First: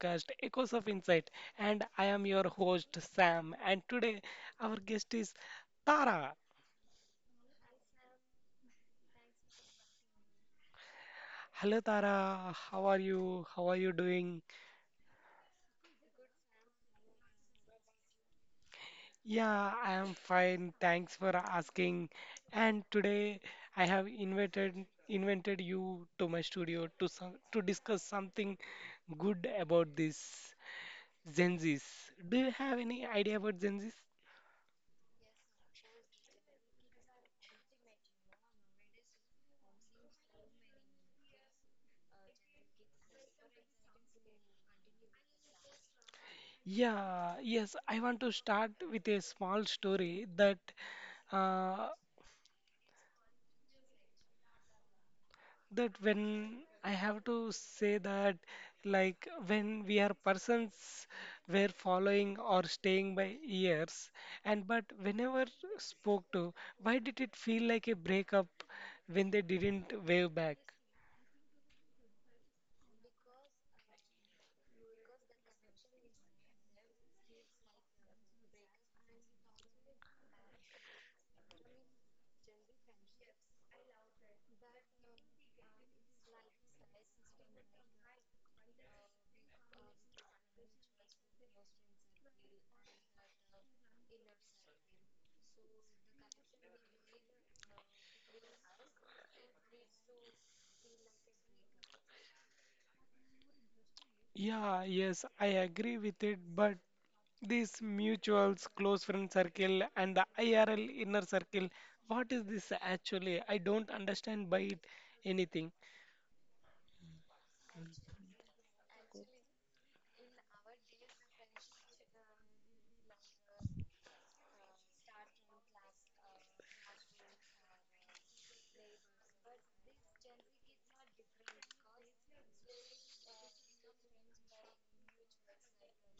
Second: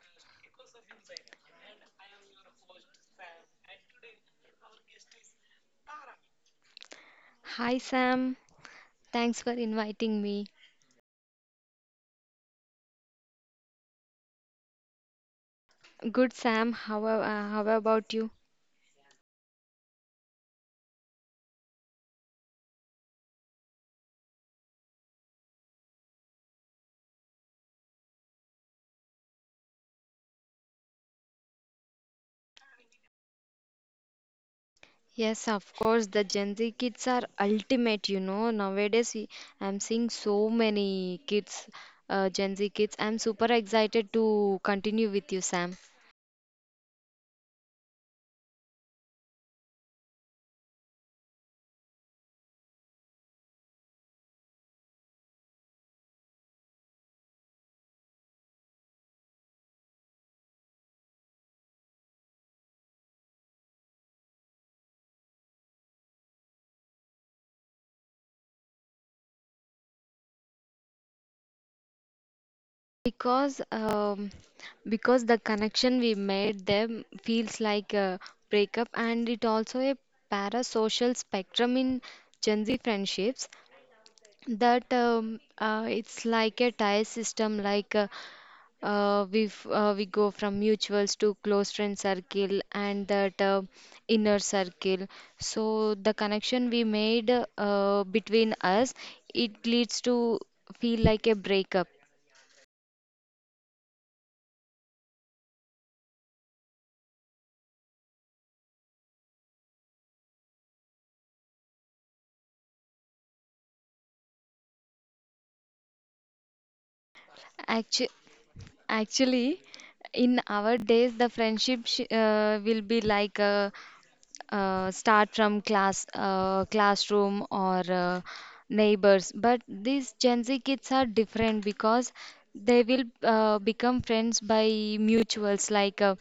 podcast Echoes of Insight, and I am your host Sam, and today our guest is Tara. Hi Sam, thanks for inviting me. Hello Tara, how are you? How are you doing? Good Sam, how about you? Yeah, I am fine. Thanks for asking. And today I have invited you to my studio to to discuss something good about this Gen Zs. Do you have any idea about Gen Zs? Yes, of course, the Gen Z kids are ultimate, you know. I'm seeing so many kids, Gen Z kids. I'm super excited to continue with you, Sam. Yeah, yes, I want to start with a small story that uh, that when I have to say that, like when we are persons were following or staying by years, and but whenever spoke to, why did it feel like a breakup when they didn't wave back? Because um, because the connection we made them feels like a breakup, and it also a parasocial spectrum in Gen Z friendships. That It's like a tie system like we go from mutuals to close friend circle and that inner circle. So the connection we made, between us, it leads to feel like a breakup. Yeah, yes, I agree with it, but these mutuals, close friend circle, and the IRL inner circle. What is this actually? I don't understand by it anything. Actu- actually, in our days the friendship will be like a, start from classroom or neighbors, but these Gen Z kids are different because they will become friends by mutuals.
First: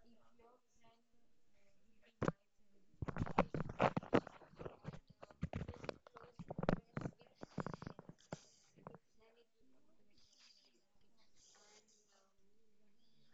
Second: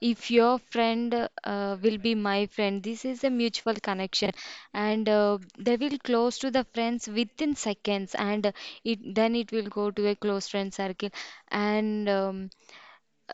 If your friend will be my friend, this is a mutual connection, and they will close to the friends within seconds, and it then it will go to a close friend circle. And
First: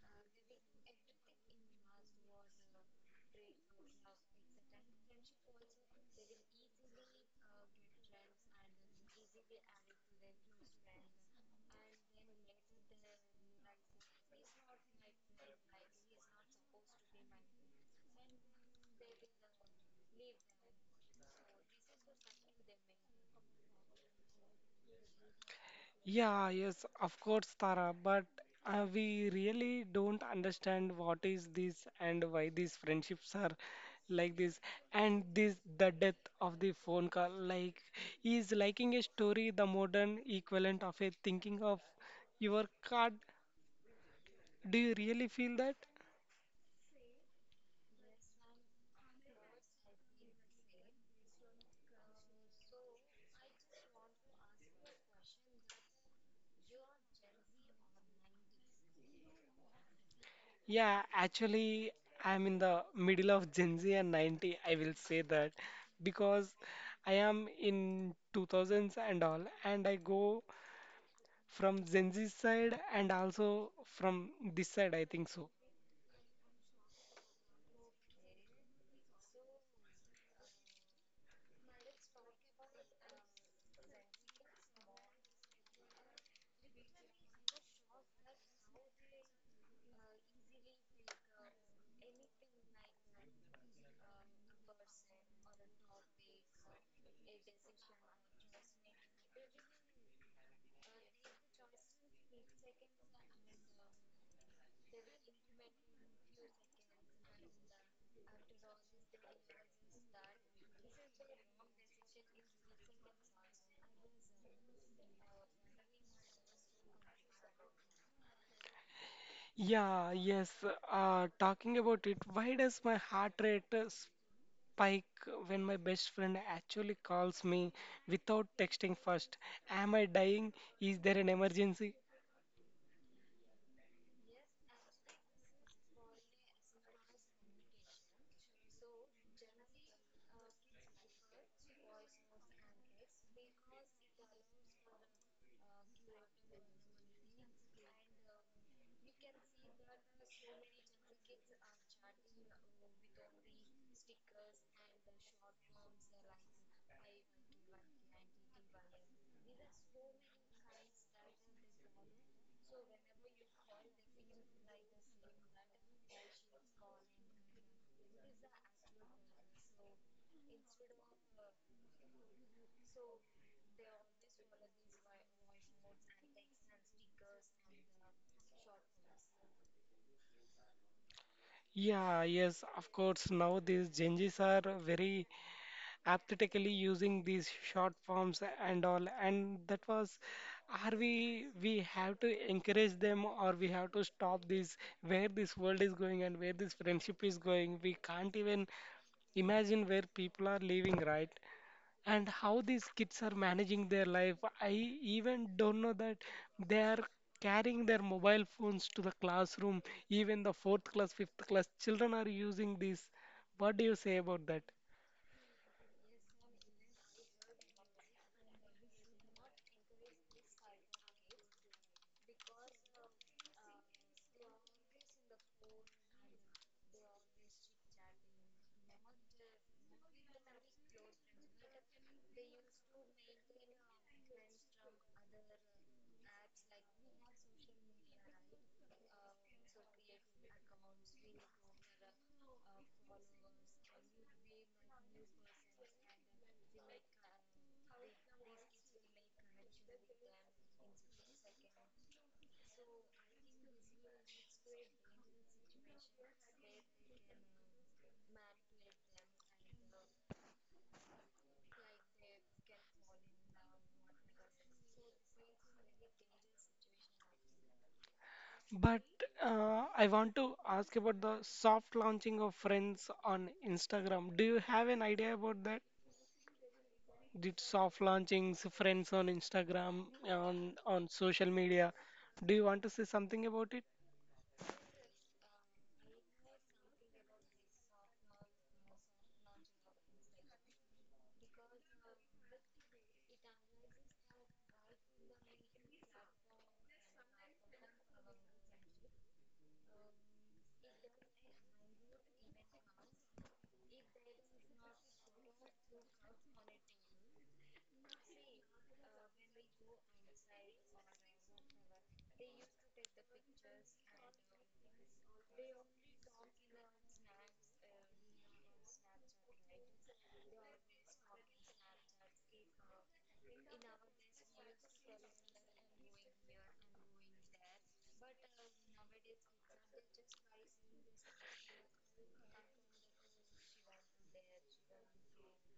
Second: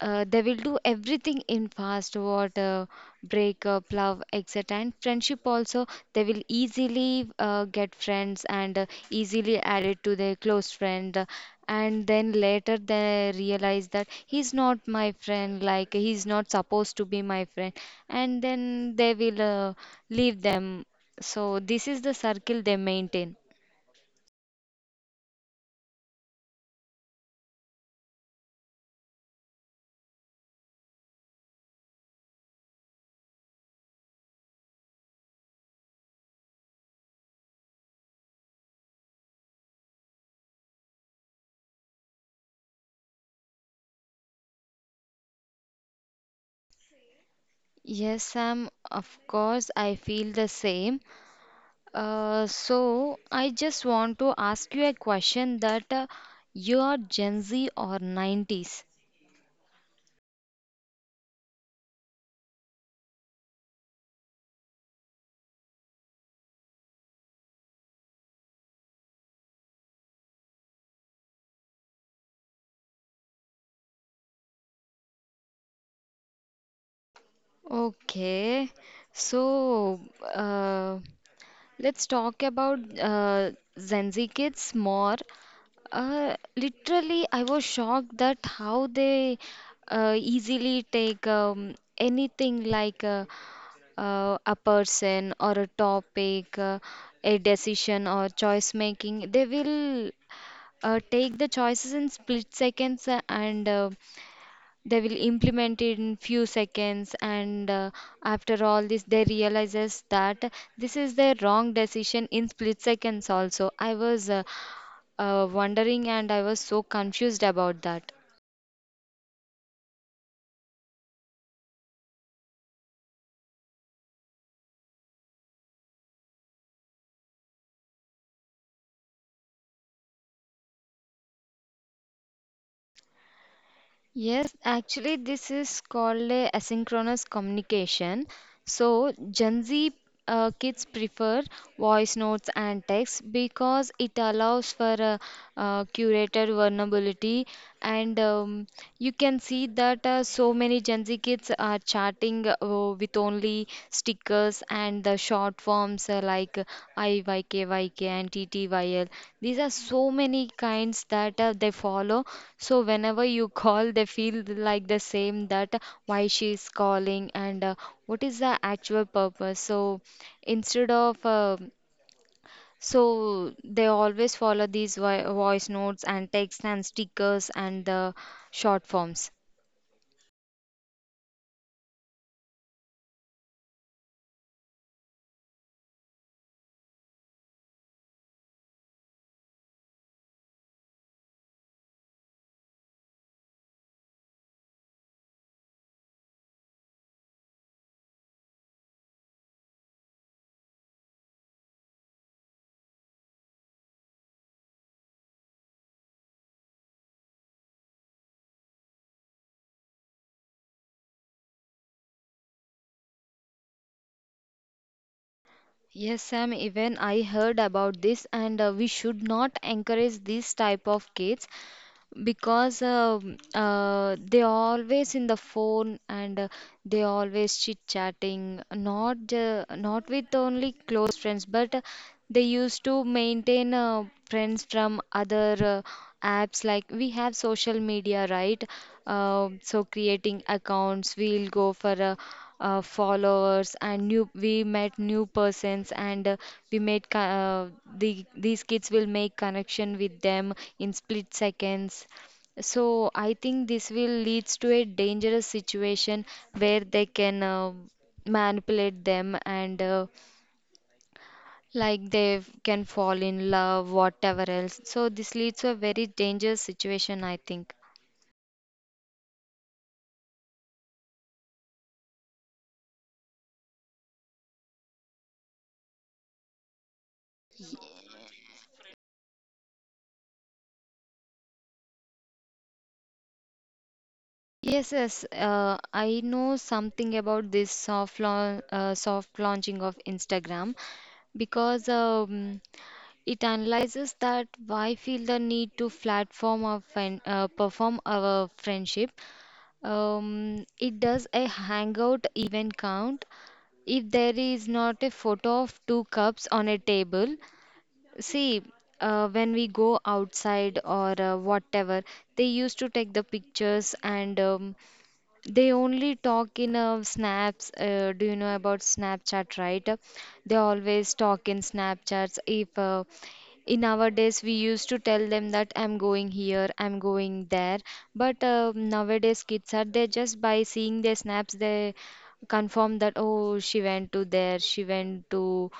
They will do everything in fast water: breakup, love, etc. And friendship also, they will easily get friends and easily added to their close friend. And then later they realize that he's not my friend, like he's not supposed to be my friend. And then they will leave them. So this is the circle they maintain. Yeah, yes, of course, Tara, but we really don't understand what is this and why these friendships are like this. And this, the death of the phone call, like, is liking a story the modern equivalent of a thinking of your card. Do you really feel that? Yes, Sam, of course, I feel the same. So I just want to ask you a question that, you are Gen Z or 90s? Yeah, actually, I'm in the middle of Gen Z and 90, I will say that because I am in 2000s and all, and I go from Gen Z side and also from this side, I think so. Okay, so, uh, let's talk about Gen Z kids more. Literally, I was shocked that how they easily take anything, like a person or a topic, a decision or choice making. They will take the choices in split seconds, and they will implement it in few seconds, and after all this they realizes that this is the wrong decision in split seconds. Also I was wondering, and I was so confused about that. Yeah, yes, talking about it, why does my heart rate spike when my best friend actually calls me without texting first? Am I dying? Is there an emergency? Yes, actually, this is called a asynchronous communication. So, Gen Z kids prefer voice notes and text because it allows for a, curated vulnerability. And You can see that so many Gen Z kids are chatting with only stickers and the short forms, like IYKYK and TTYL. These are so many kinds that they follow. So whenever you call, they feel like the same, that why she is calling and what is the actual purpose. So instead of so they always follow these voice notes and text and stickers and the short forms. Yeah, yes, of course. Now these changes are very apathetically using these short forms and all. And that was, are we have to encourage them, or we have to stop this where this world is going and where this friendship is going? We can't even imagine where people are living, right? And how these kids are managing their life. I even don't know that they are carrying their mobile phones to the classroom. Even the fourth class, fifth class children are using this. What do you say about that? Yes, Sam, even I heard about this, and we should not encourage this type of kids because they always in the phone, and they always chit chatting, not with only close friends, but they used to maintain friends from other apps, like we have social media, right? So creating accounts, we'll go for a, followers, and new we met new persons, and we made co- uh, the these kids will make connection with them in split seconds. So I think this will leads to a dangerous situation where they can manipulate them, and like they can fall in love, whatever else. So this leads to a very dangerous situation, I think. But I want to ask about the soft launching of friends on Instagram. Do you have an idea about that? Did soft launchings, friends on Instagram, on social media? Do you want to say something about it? Yes, yes. I know something about this soft launch, soft launching of Instagram, because it analyzes that why feel the need to platform our friend, perform our friendship. It does a hangout event count if there is not a photo of two cups on a table. See, when we go outside or whatever, they used to take the pictures, and they only talk in snaps. Do you know about Snapchat, right? They always talk in Snapchats. If in our days we used to tell them that I'm going here, I'm going there, but nowadays kids are there, just by seeing their snaps they confirm that oh, she went to there, she went to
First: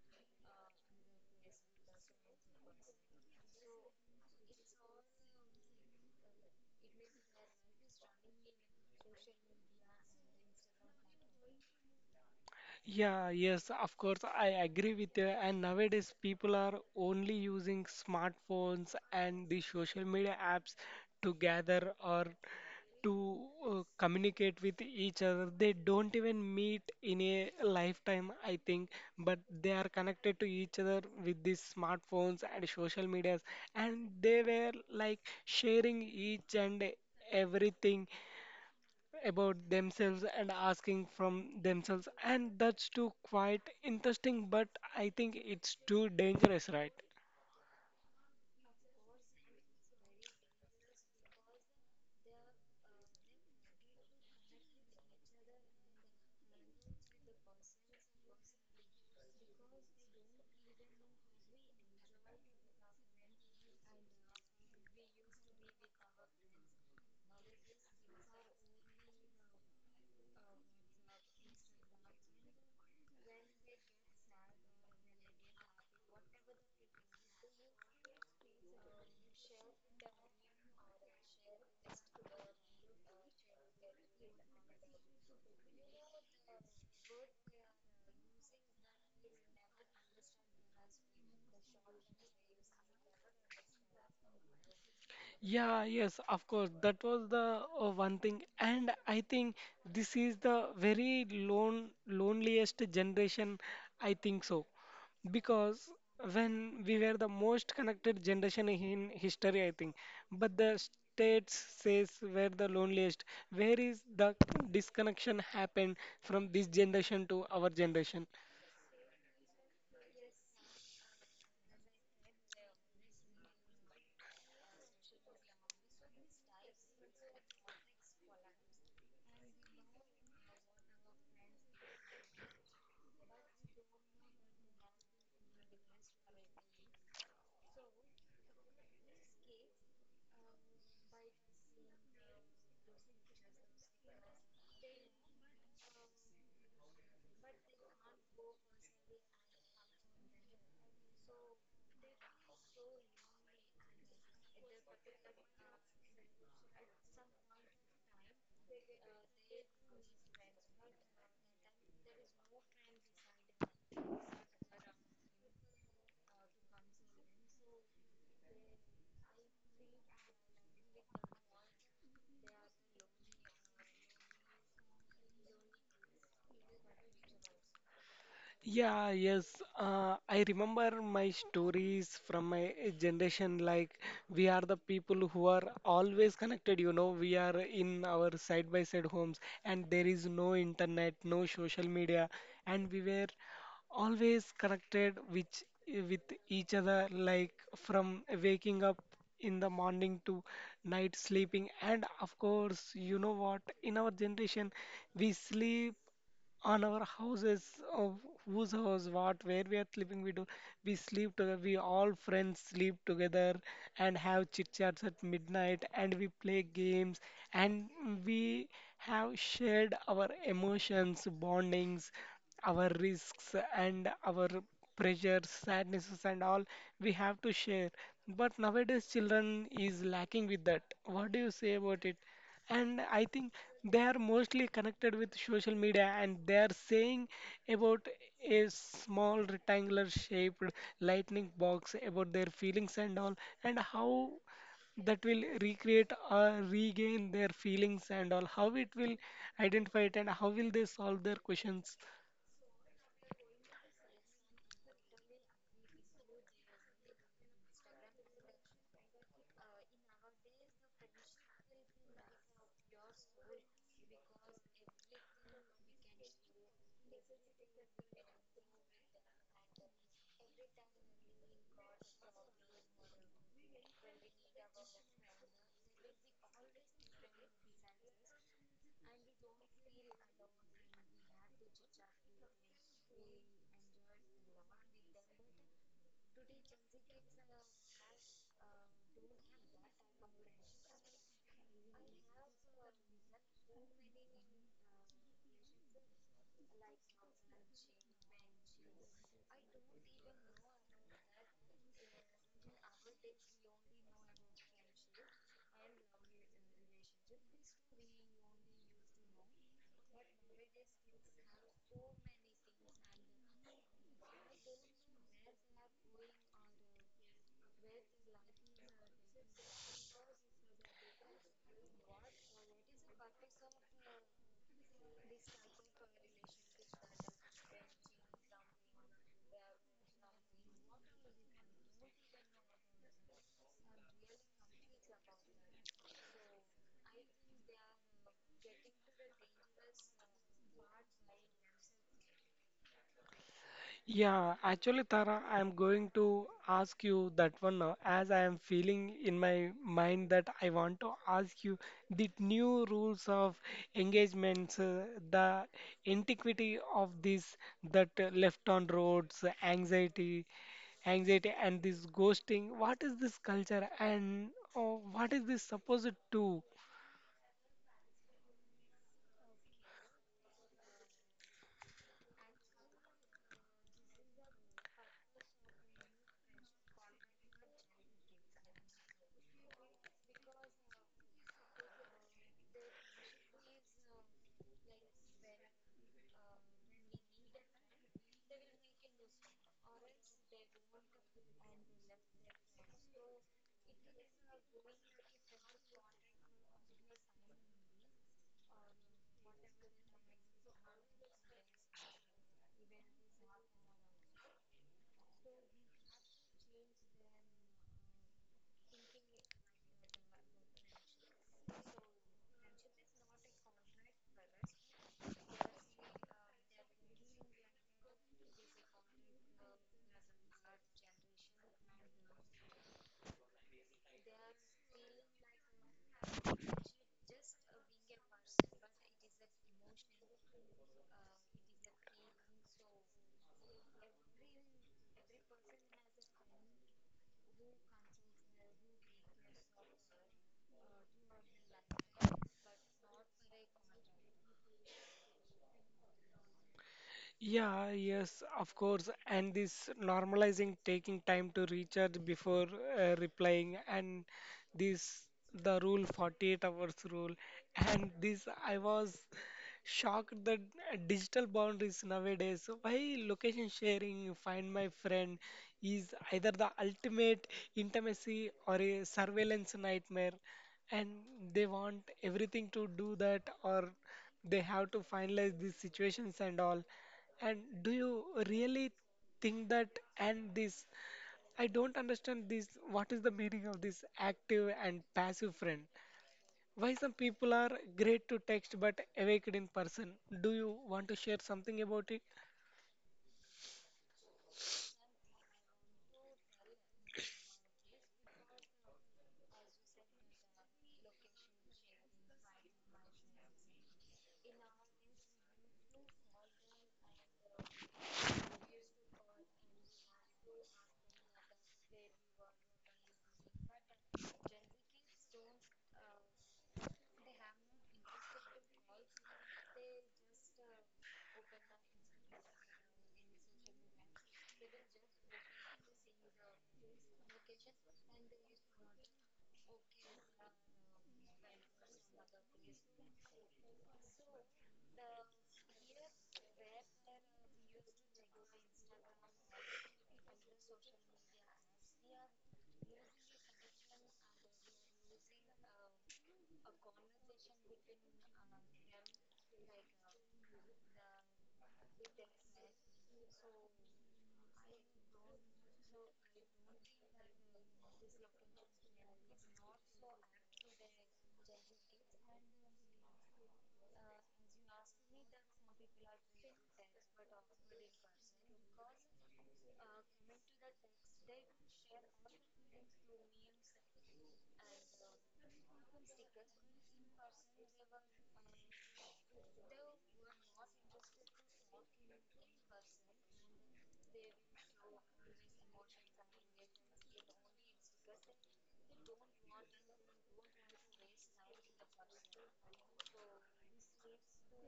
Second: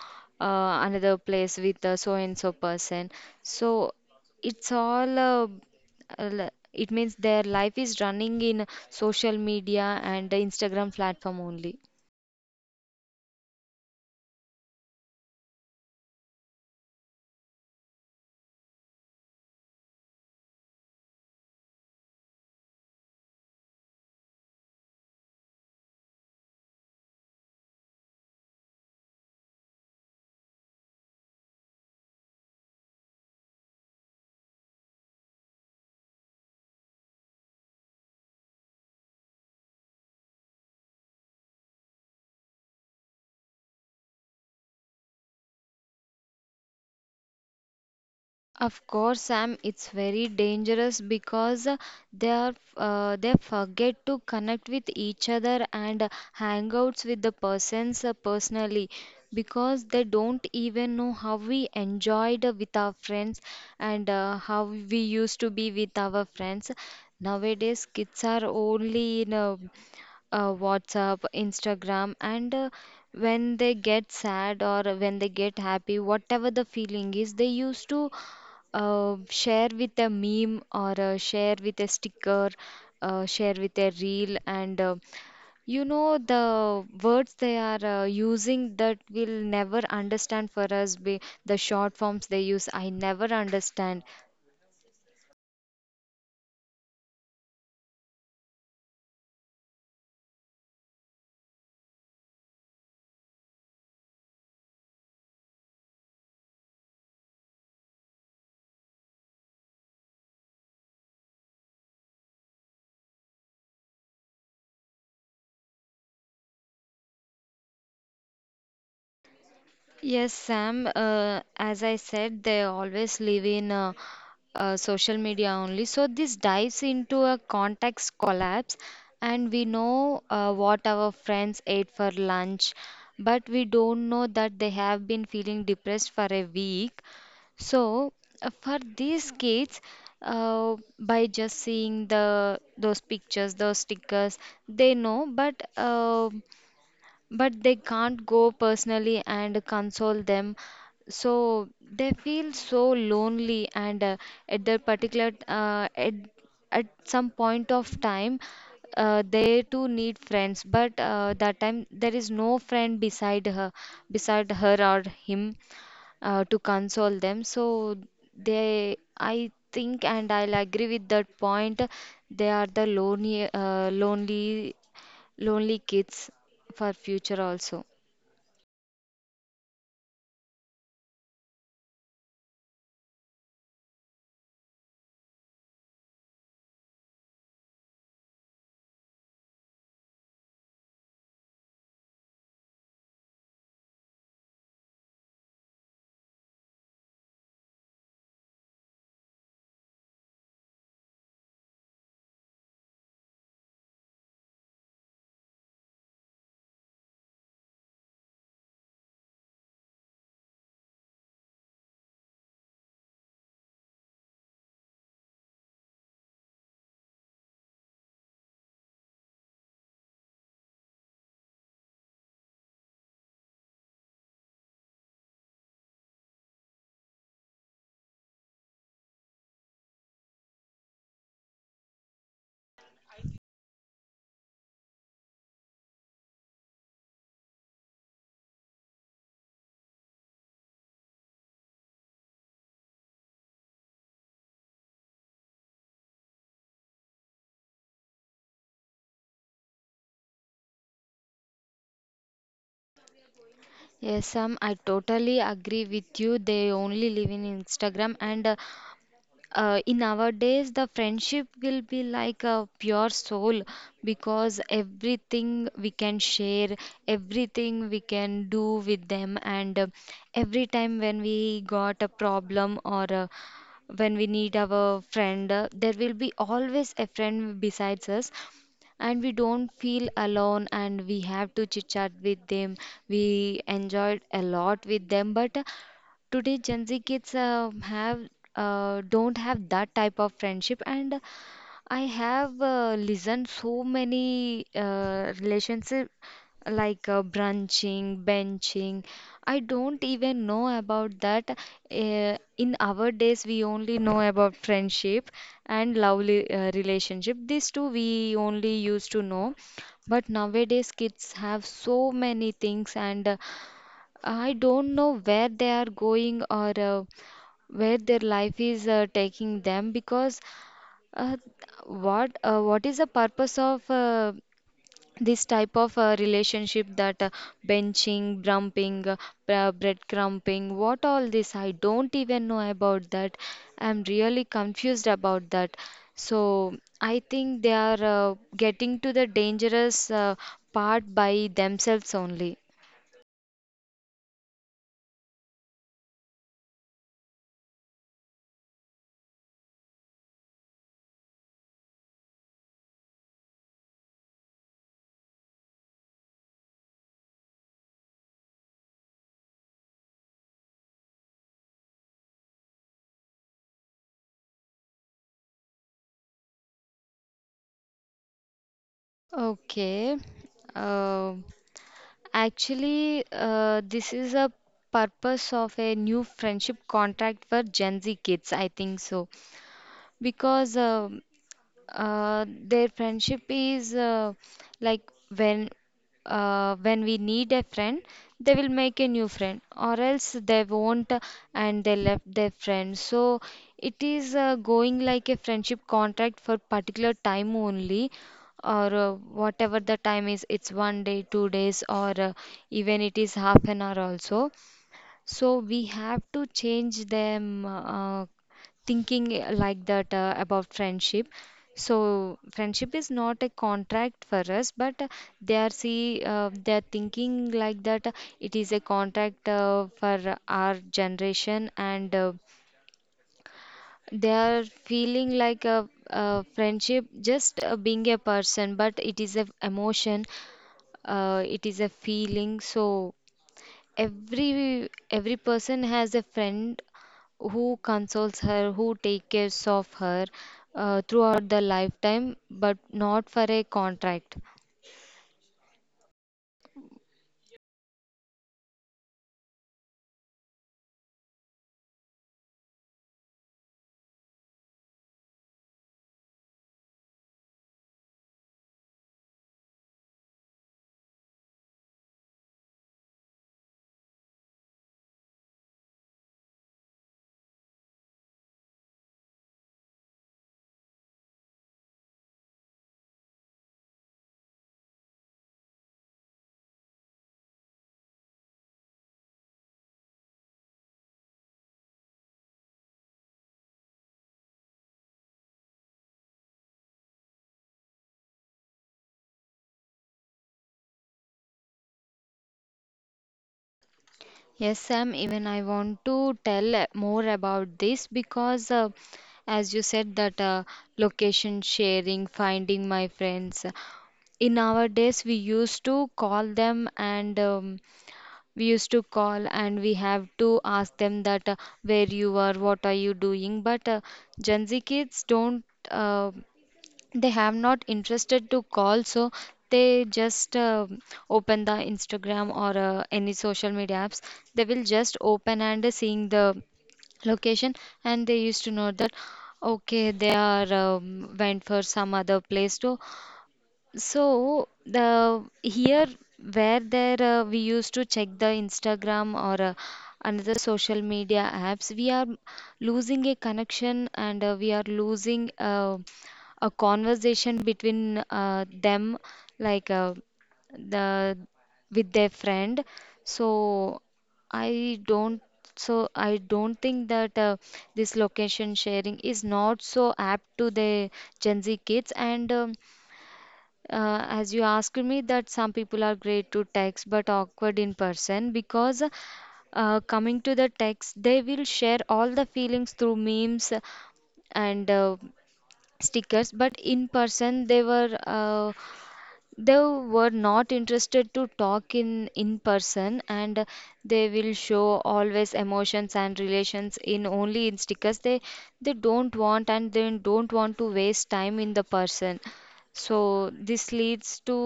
another place with so and so person. So it's all it means their life is running in social media and Instagram platform only. Yeah, yes, of course, I agree with you. And nowadays, people are only using smartphones and the social media apps to gather or to communicate with each other. They don't even meet in a lifetime, I think, but they are connected to each other with these smartphones and social medias, and they were like sharing each and everything about themselves and asking from themselves, and that's too quite interesting, but I think it's too dangerous, right? Of course, Sam, it's very dangerous because they forget to connect with each other and hangouts with the persons personally, because they don't even know how we enjoyed with our friends, and how we used to be with our friends. Nowadays, kids are only in WhatsApp, Instagram, and when they get sad or when they get happy, whatever the feeling is, they used to share with a meme, or share with a sticker, share with a reel, and you know the words they are using that we'll never understand for us. Be the short forms they use, I never understand. Yeah, yes, of course. That was the one thing, and I think this is the very loneliest generation. I think so, because when we were the most connected generation in history, I think, but the states says we're the loneliest. Where is the disconnection happened from this generation to our generation? Yes, Sam. As I said, they always live in social media only. So this dives into a context collapse, and we know what our friends ate for lunch, but we don't know that they have been feeling depressed for a week. So for these kids, by just seeing the those pictures, those stickers, they know. But they can't go personally and console them. So they feel so lonely, and at that particular at some point of time they too need friends, but that time there is no friend beside her, beside her or him, to console them. So they, I think, and I'll agree with that point. They are the lonely, lonely kids for future also. Yeah, yes. I remember my stories from my generation. Like, we are the people who are always connected, you know. We are in our side by side homes, and there is no internet, no social media, and we were always connected which, with each other, like from waking up in the morning to night sleeping. And of course, you know what? In our generation, we sleep on our houses of whose house, what, where we are sleeping, we sleep together, we all friends sleep together and have chit chats at midnight, and we play games, and we have shared our emotions, bondings, our risks, and our pressures, sadnesses and all we have to share. But nowadays children is lacking with that. What do you say about it? And I think they are mostly connected with social media, and they are saying about a small rectangular shaped lightning box about their feelings and all, and how that will recreate or regain their feelings and all, how it will identify it, and how will they solve their questions? Yes, Sam, I totally agree with you. They only live in Instagram, and in our days the friendship will be like a pure soul, because everything we can share, everything we can do with them, and every time when we got a problem, or when we need our friend, there will be always a friend besides us, and we don't feel alone, and we have to chit chat with them. We enjoyed a lot with them, but today Gen Z kids have don't have that type of friendship. And I have listened so many relationship, like, brunching, benching. I don't even know about that. In our days, we only know about friendship and lovely relationship. These two we only used to know. But nowadays, kids have so many things, and I don't know where they are going, or where their life is taking them, because uh, what is the purpose of this type of relationship, that benching, bumping, breadcrumbing, what all this? I don't even know about that. I'm really confused about that. So I think they are getting to the dangerous part by themselves only. Yeah, actually, Tara, I'm going to ask you that one now, as I am feeling in my mind that I want to ask you the new rules of engagements, the antiquity of this, that left on roads, anxiety, and this ghosting. What is this culture and uh, what is this supposed to? Okay. Uh, Actually, this is a purpose of a new friendship contract for Gen Z kids, I think so. Because their friendship is, like, when when we need a friend, they will make a new friend, or else they won't, and they left their friend. So it is going like a friendship contract for particular time only, or whatever the time is. It's one day, two days, or even it is half an hour also. So we have to change them thinking like that about friendship. So friendship is not a contract for us, but they are thinking like that. Uh, it is a contract for our generation, and they are feeling like a friendship just being a person, but it is a emotion. It is a feeling. So every person has a friend who consoles her, who takes care of her throughout the lifetime, but not for a contract. Yeah, yes, of course. And this normalizing taking time to recharge before replying, and this the rule 48 hours rule. And this, I was shocked that digital boundaries nowadays, why location sharing, find my friend, is either the ultimate intimacy or a surveillance nightmare. And they want everything to do that, or they have to finalize these situations and all. And do you really think that and this? I don't understand this. What is the meaning of this active and passive friend? Why some people are great to text but awake in person? Do you want to share something about it? Yes, Sam, even I want to tell more about this, because, as you said, that location sharing, finding my friends. In our days, we used to call them, and we used to call and we have to ask them that where you are, what are you doing. But Gen Z kids don't. They have not interested to call, so they just open the Instagram or any social media apps. They will just open and seeing the location, and they used to know that okay, they are went for some other place to, so the here where there, we used to check the Instagram or another social media apps, we are losing a connection, and we are losing a conversation between them, like, the with their friend. So I don't. So I don't think that this location sharing is not so apt to the Gen Z kids and. As you asked me that some people are great to text but awkward in person, because coming to the text they will share all the feelings through memes and stickers, but in person they were not interested to talk in person, and they will show always emotions and relations in only in stickers. They don't want, and they don't want to waste time in the person, so this leads to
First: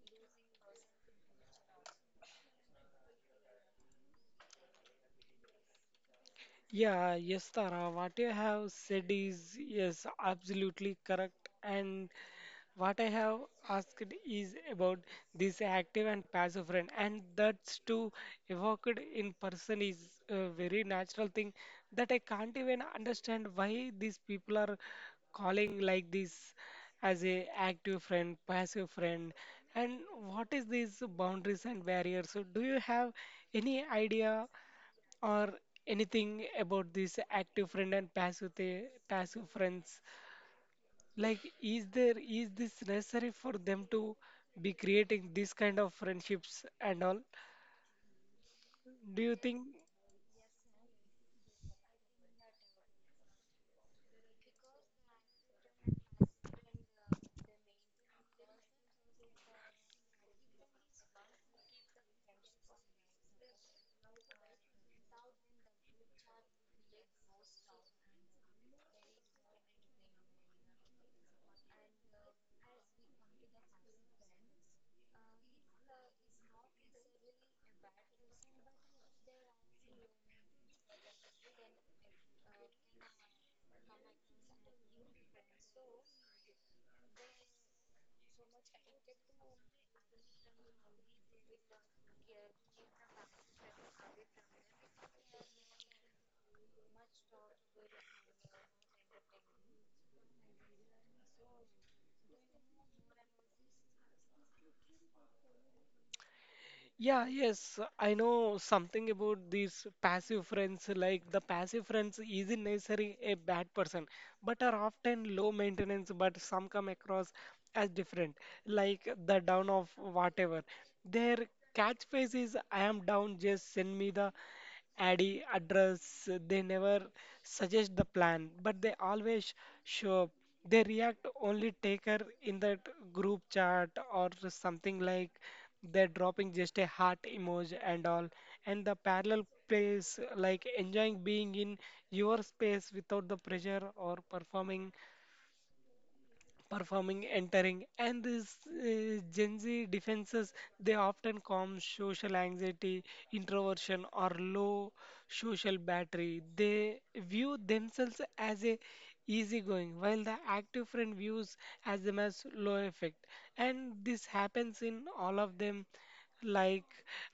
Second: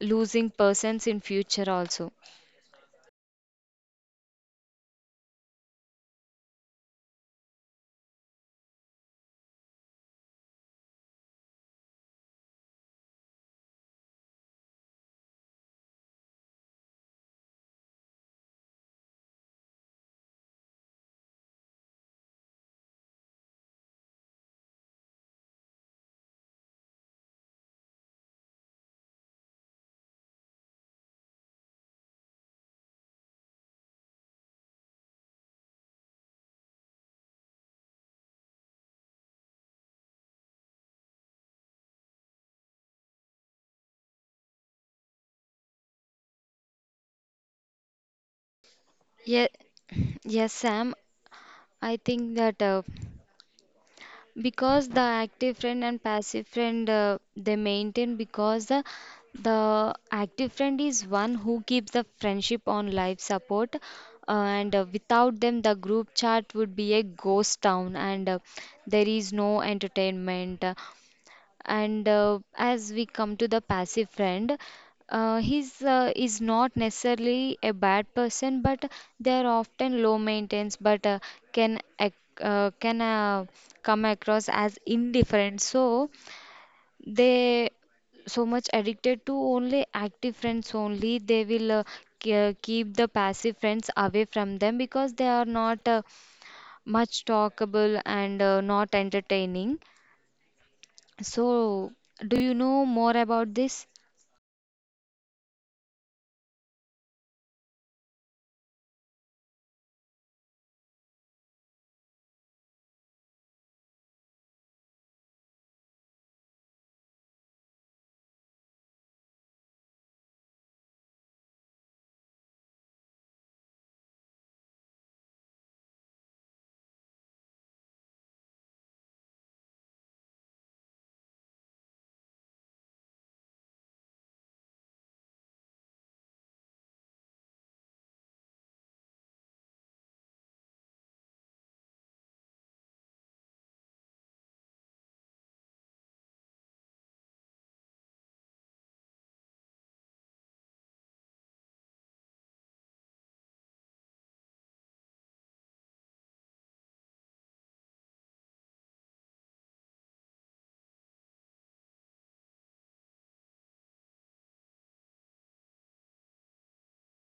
losing persons in future also. Yeah, yes, Tara, what you have said is yes, absolutely correct. And what I have asked is about this active and passive friend, and that's to evoked in person is a very natural thing that I can't even understand why these people are calling like this as a active friend, passive friend, and what is these boundaries and barriers? So, do you have any idea or anything about this active friend and passive the passive friends? Like, is there is this necessary for them to be creating this kind of friendships and all? Do you Yeah, think? yes, Sam, I think that because the active friend and passive friend, they maintain, because the active friend is one who keeps the friendship on life support, and without them the group chat would be a ghost town, and there is no entertainment. And as we come to the passive friend, he's is not necessarily a bad person, but they are often low maintenance, but can can come across as indifferent. So they so much addicted to only active friends only, they will keep the passive friends away from them, because they are not much talkable and not entertaining. So, do you know more about this? Yeah, yes, I know something about these passive friends. Like the passive friends isn't necessarily a bad person, but are often low maintenance, but some come across as different, like the down of whatever. Their catchphrase is I am down, just send me the addy address. They never suggest the plan, but they always show up. They react only take her in that group chat or something like they're dropping just a heart emoji and all, and the parallel place like enjoying being in your space without the pressure or performing, entering, and this Gen Z defenses, they often calm social anxiety, introversion, or low social battery. They view themselves as a easygoing, while the active friend views as them as low effect, and this happens in all of them like.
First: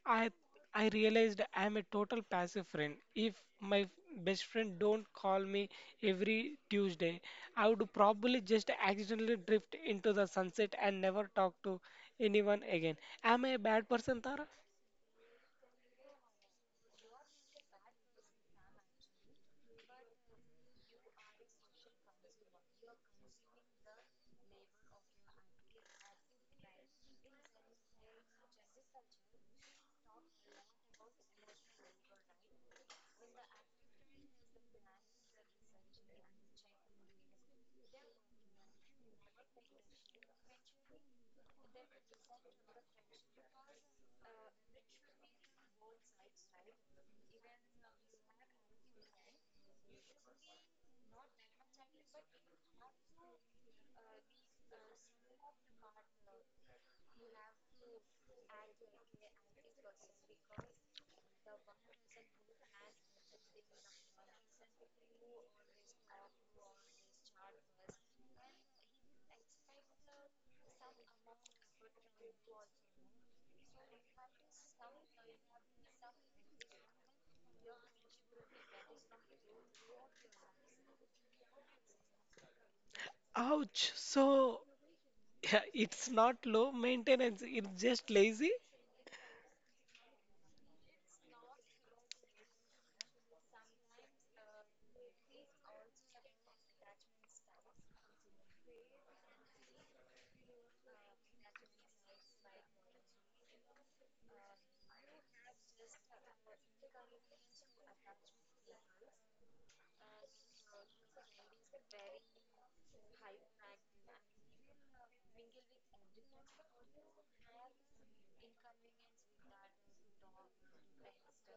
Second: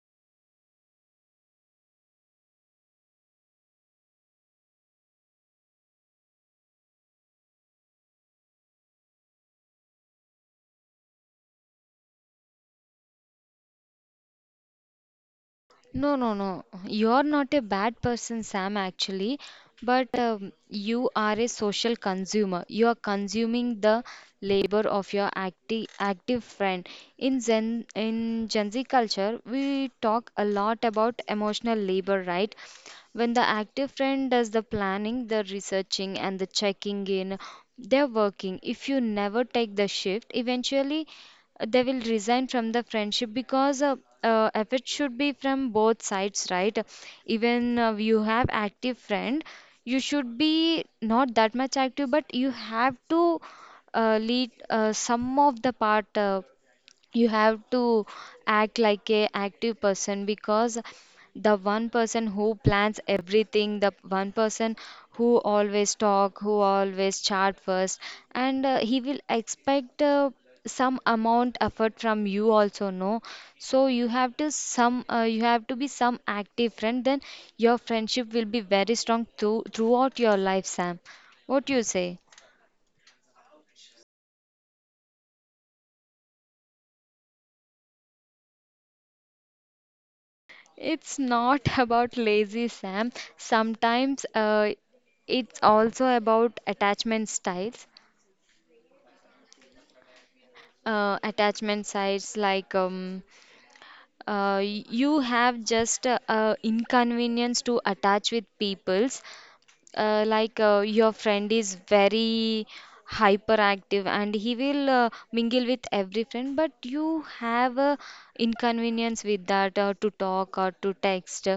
I I realized I'm a total passive friend. If my f- best friend don't call me every Tuesday, I would probably just accidentally drift into the sunset and never talk to anyone again. Am I a bad person, Tara? No, no, no. You're not a bad person, Sam, actually, but you are a social consumer. You are consuming the labor of your active friend. In Gen Z culture, we talk a lot about emotional labor, right? When the active friend does the planning, the researching, and the checking in, they're working. If you never take the shift, eventually they will resign from the friendship, because effort should be from both sides, right? Even you have active friend, you should be not that much active, but you have to lead some of the part. You have to act like a active person, because the one person who plans everything, the one person who always talk, who always chat first, and he will expect some amount effort from you also, no? So you have to some, you have to be some active friend, then your friendship will be very strong throughout your life, Sam. What do you say? Ouch. So it's not low maintenance, it's just lazy. It's not about lazy, Sam. Sometimes it's also about attachment styles, attachment sites, like you have just inconvenience to attach with peoples. Like, your friend is very hyperactive and he will mingle with every friend, but you have a inconvenience with that to talk or to text.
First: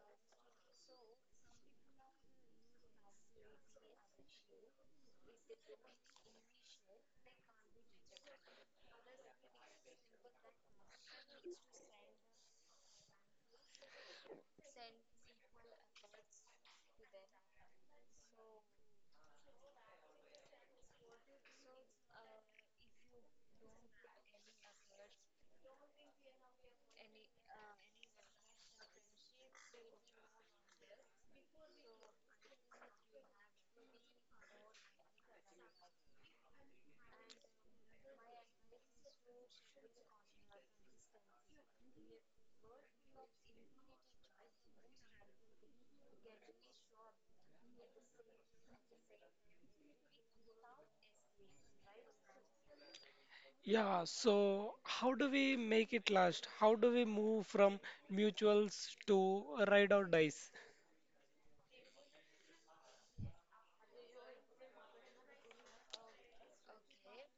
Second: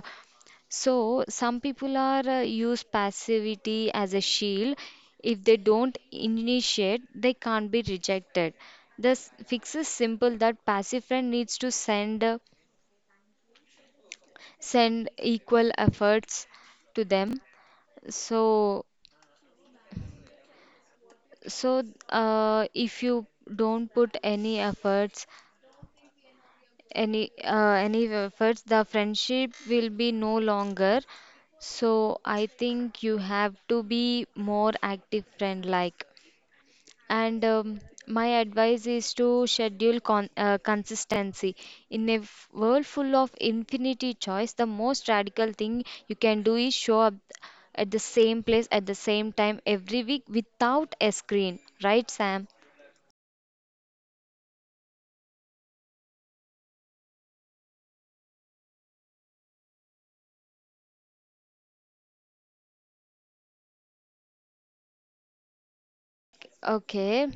So, some people are use passivity as a shield. If they don't initiate, they can't be rejected. The fix is simple, that passive friend needs to send equal efforts to them. So, so, if you don't put any efforts, any any efforts, the friendship will be no longer. So I think you have to be more active friend, like. And my advice is to schedule consistency. In a world full of infinity choice, the most radical thing you can do is show up at the same place at the same time every week without a screen. Right, Sam? Yeah, so how do we make it last? How do we move from mutuals to ride or dies? Okay.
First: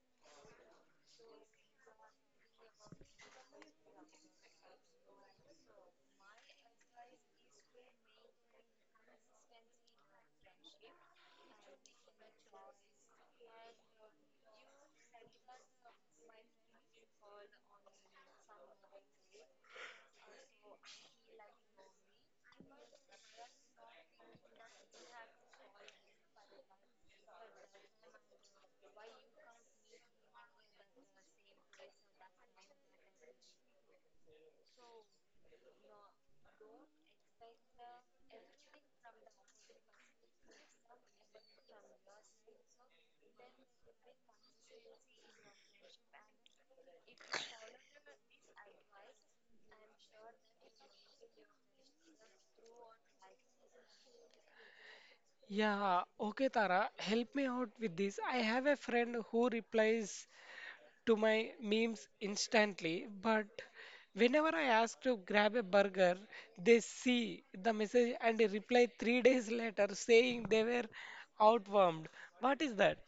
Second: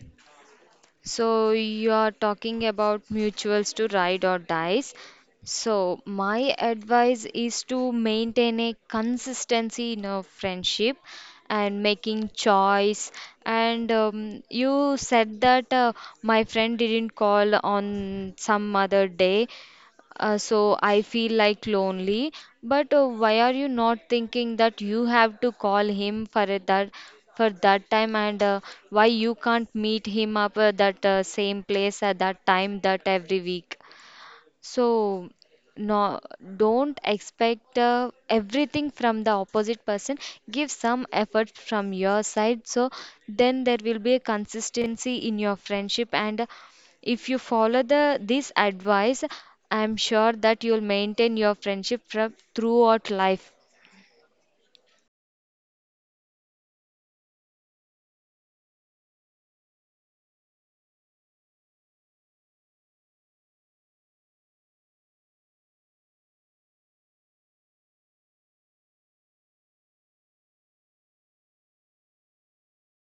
So you are talking about mutuals to ride or dies. So my advice is to maintain a consistency in a friendship and making choice. And you said that my friend didn't call on some other day. So I feel like lonely, but why are you not thinking that you have to call him for it, that for that time, and why you can't meet him up at that same place at that time that every week? So, no, don't expect everything from the opposite person. Give some effort from your side. So, then there will be a consistency in your friendship. And if you follow the this advice, I'm sure that you'll maintain your friendship from throughout life. Yeah, okay, Tara, help me out with this. I have a friend who replies to my memes instantly, but whenever I ask to grab a burger, they see the message and they reply three days later saying they were outwormed. What is that?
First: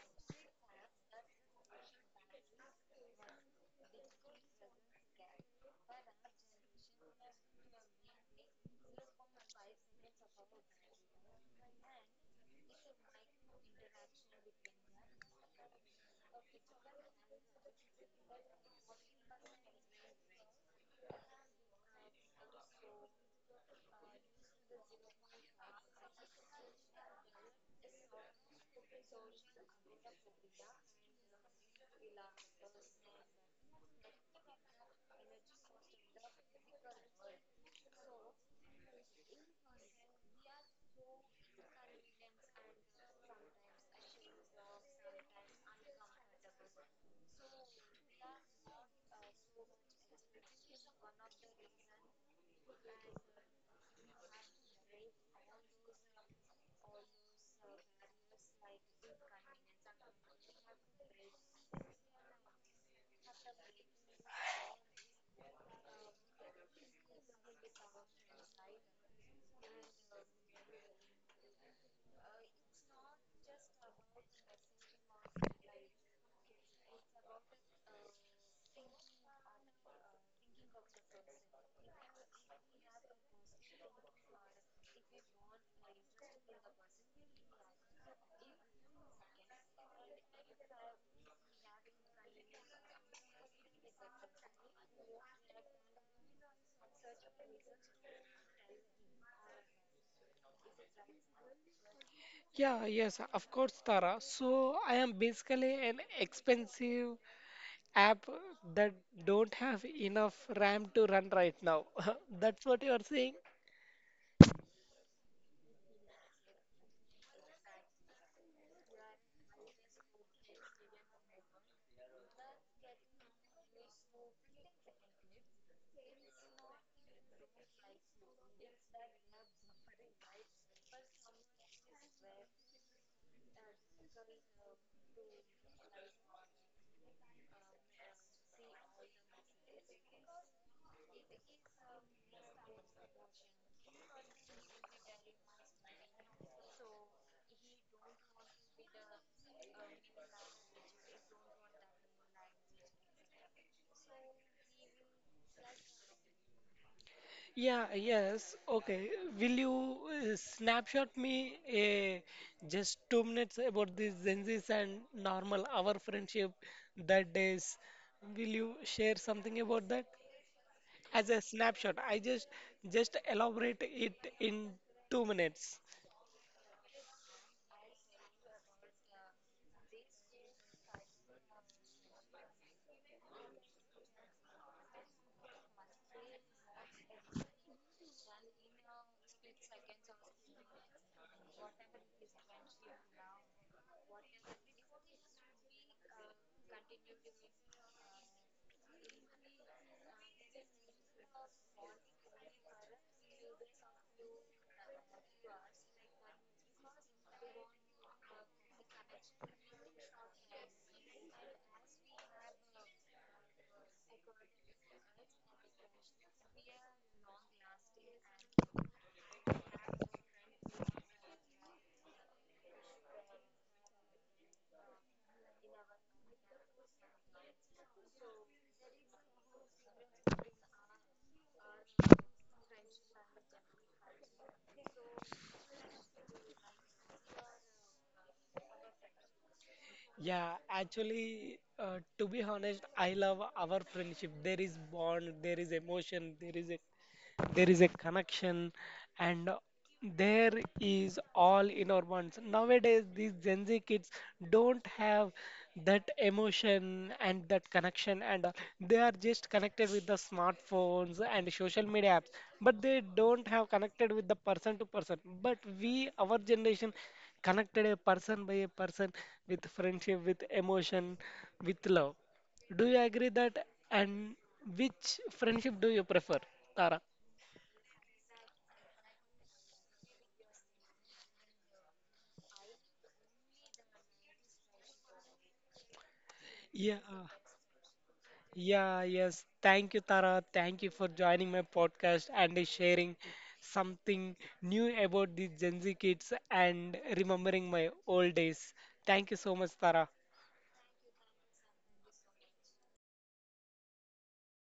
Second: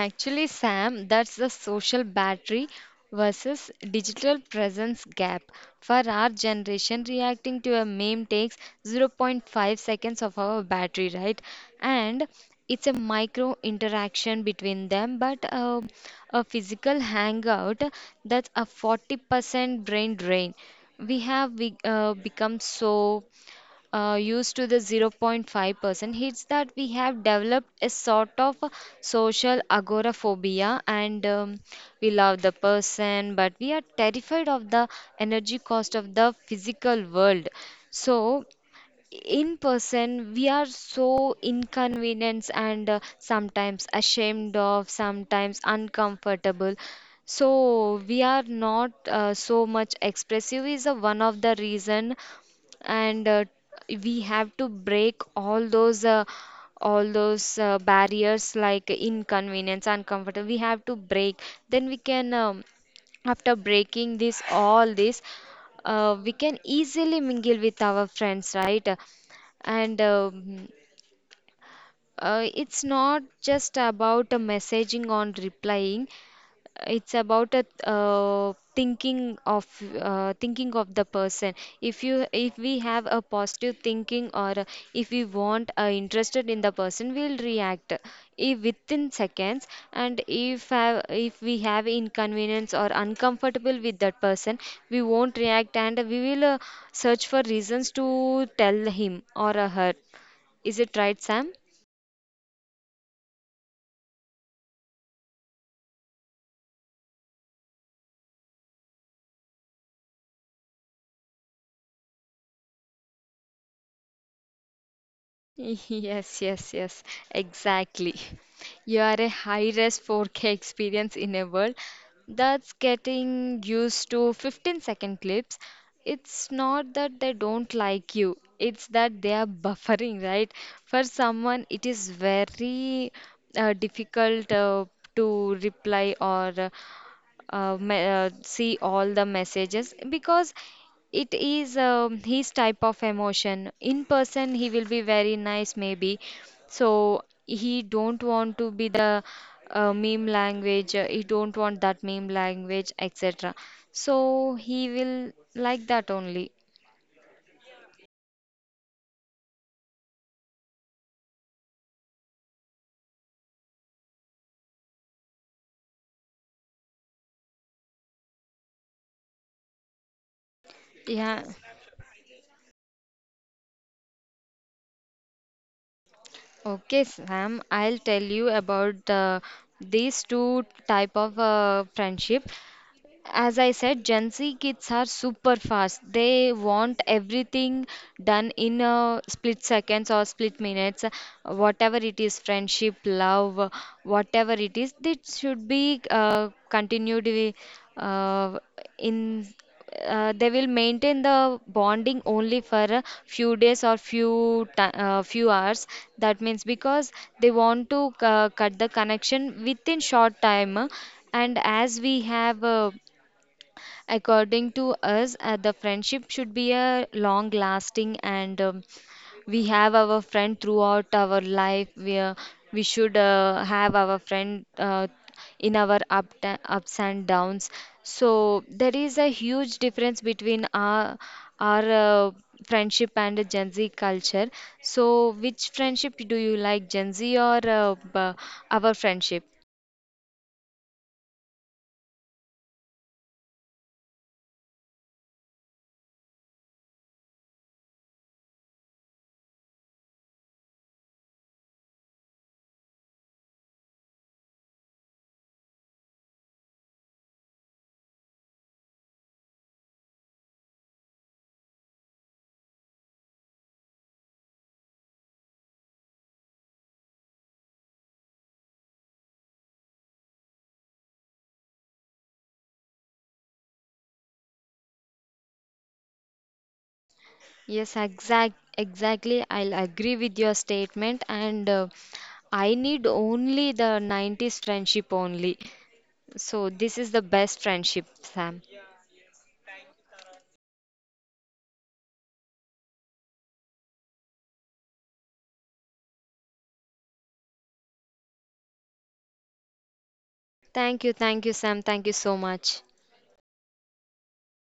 Actually, Sam, that's the social battery versus digital presence gap. For our generation, reacting to a meme takes zero point 0.5 seconds of our battery, right? And it's a micro interaction between them, but a physical hangout, that's a 40% brain drain. We have become so used to the 0.5%, it's that we have developed a sort of a social agoraphobia, and we love the person, but we are terrified of the energy cost of the physical world. So, in person, we are so inconvenienced, and sometimes ashamed of, sometimes uncomfortable. So we are not so much expressive is a one of the reason. And we have to break all those barriers, like inconvenience, uncomfortable, we have to break. Then we can, after breaking this all this, we can easily mingle with our friends, right? And it's not just about messaging on replying, it's about a, uh, thinking of thinking of the person. If we have a positive thinking, or if we want, interested in the person, we'll react if within seconds. And if we have inconvenience or uncomfortable with that person, we won't react, and we will search for reasons to tell him or her. Is it right, Sam? Yeah, yes, of course, Tara. So I am basically an expensive app that don't have enough RAM to run right now. That's what you are saying? Yes, yes, yes, exactly. You are a high-res 4K experience in a world that's getting used to 15-second clips. It's not that they don't like you, it's that they are buffering, right? For someone, it is very difficult to reply or see all the messages, because it is, his type of emotion in person he will be very nice maybe, so he don't want to be the meme language, he don't want that meme language, etc, so he will like that only. Yeah, yes, okay. Will you snapshot me a just 2 minutes about this Zenzis and normal our friendship that days? Will you share something about that as a Yeah, snapshot? I Just elaborate it in 2 minutes. okay, Sam, I'll tell you about these two type of friendship. As I said, Gen Z kids are super fast. They want everything done in a split seconds or split minutes, whatever it is, friendship, love, whatever it is, it should be continued uh, in. They will maintain the bonding only for a few days or few hours. That means because they want to cut the connection within short time, and as we have. According to us, the friendship should be a long lasting, and we have our friend throughout our life. We should have our friend in our up ups and downs. So there is a huge difference between our friendship and the Gen Z culture. So which friendship do you like, Gen Z or our friendship? Yeah, actually, to be honest, I love our friendship. There is bond, there is emotion, there is a connection, and there is all in our minds. Nowadays these Gen Z kids don't have that emotion and that connection, and they are just connected with the smartphones and social media apps, but they don't have connected with the person to person. But we, our generation, connected a person by a person, with friendship, with emotion, with love. Do you agree that? And which friendship do you prefer, Tara? Yes, exactly. I'll agree with your statement, and I need only the 90s friendship only. So, Yeah, this is the best friendship, Sam. yeah, yes. Thank you, Tara. Thank you for joining my podcast and sharing something new about the Gen Z kids and remembering my old days. Thank you so much, Tara. Thank you, Sam. Thank you so much.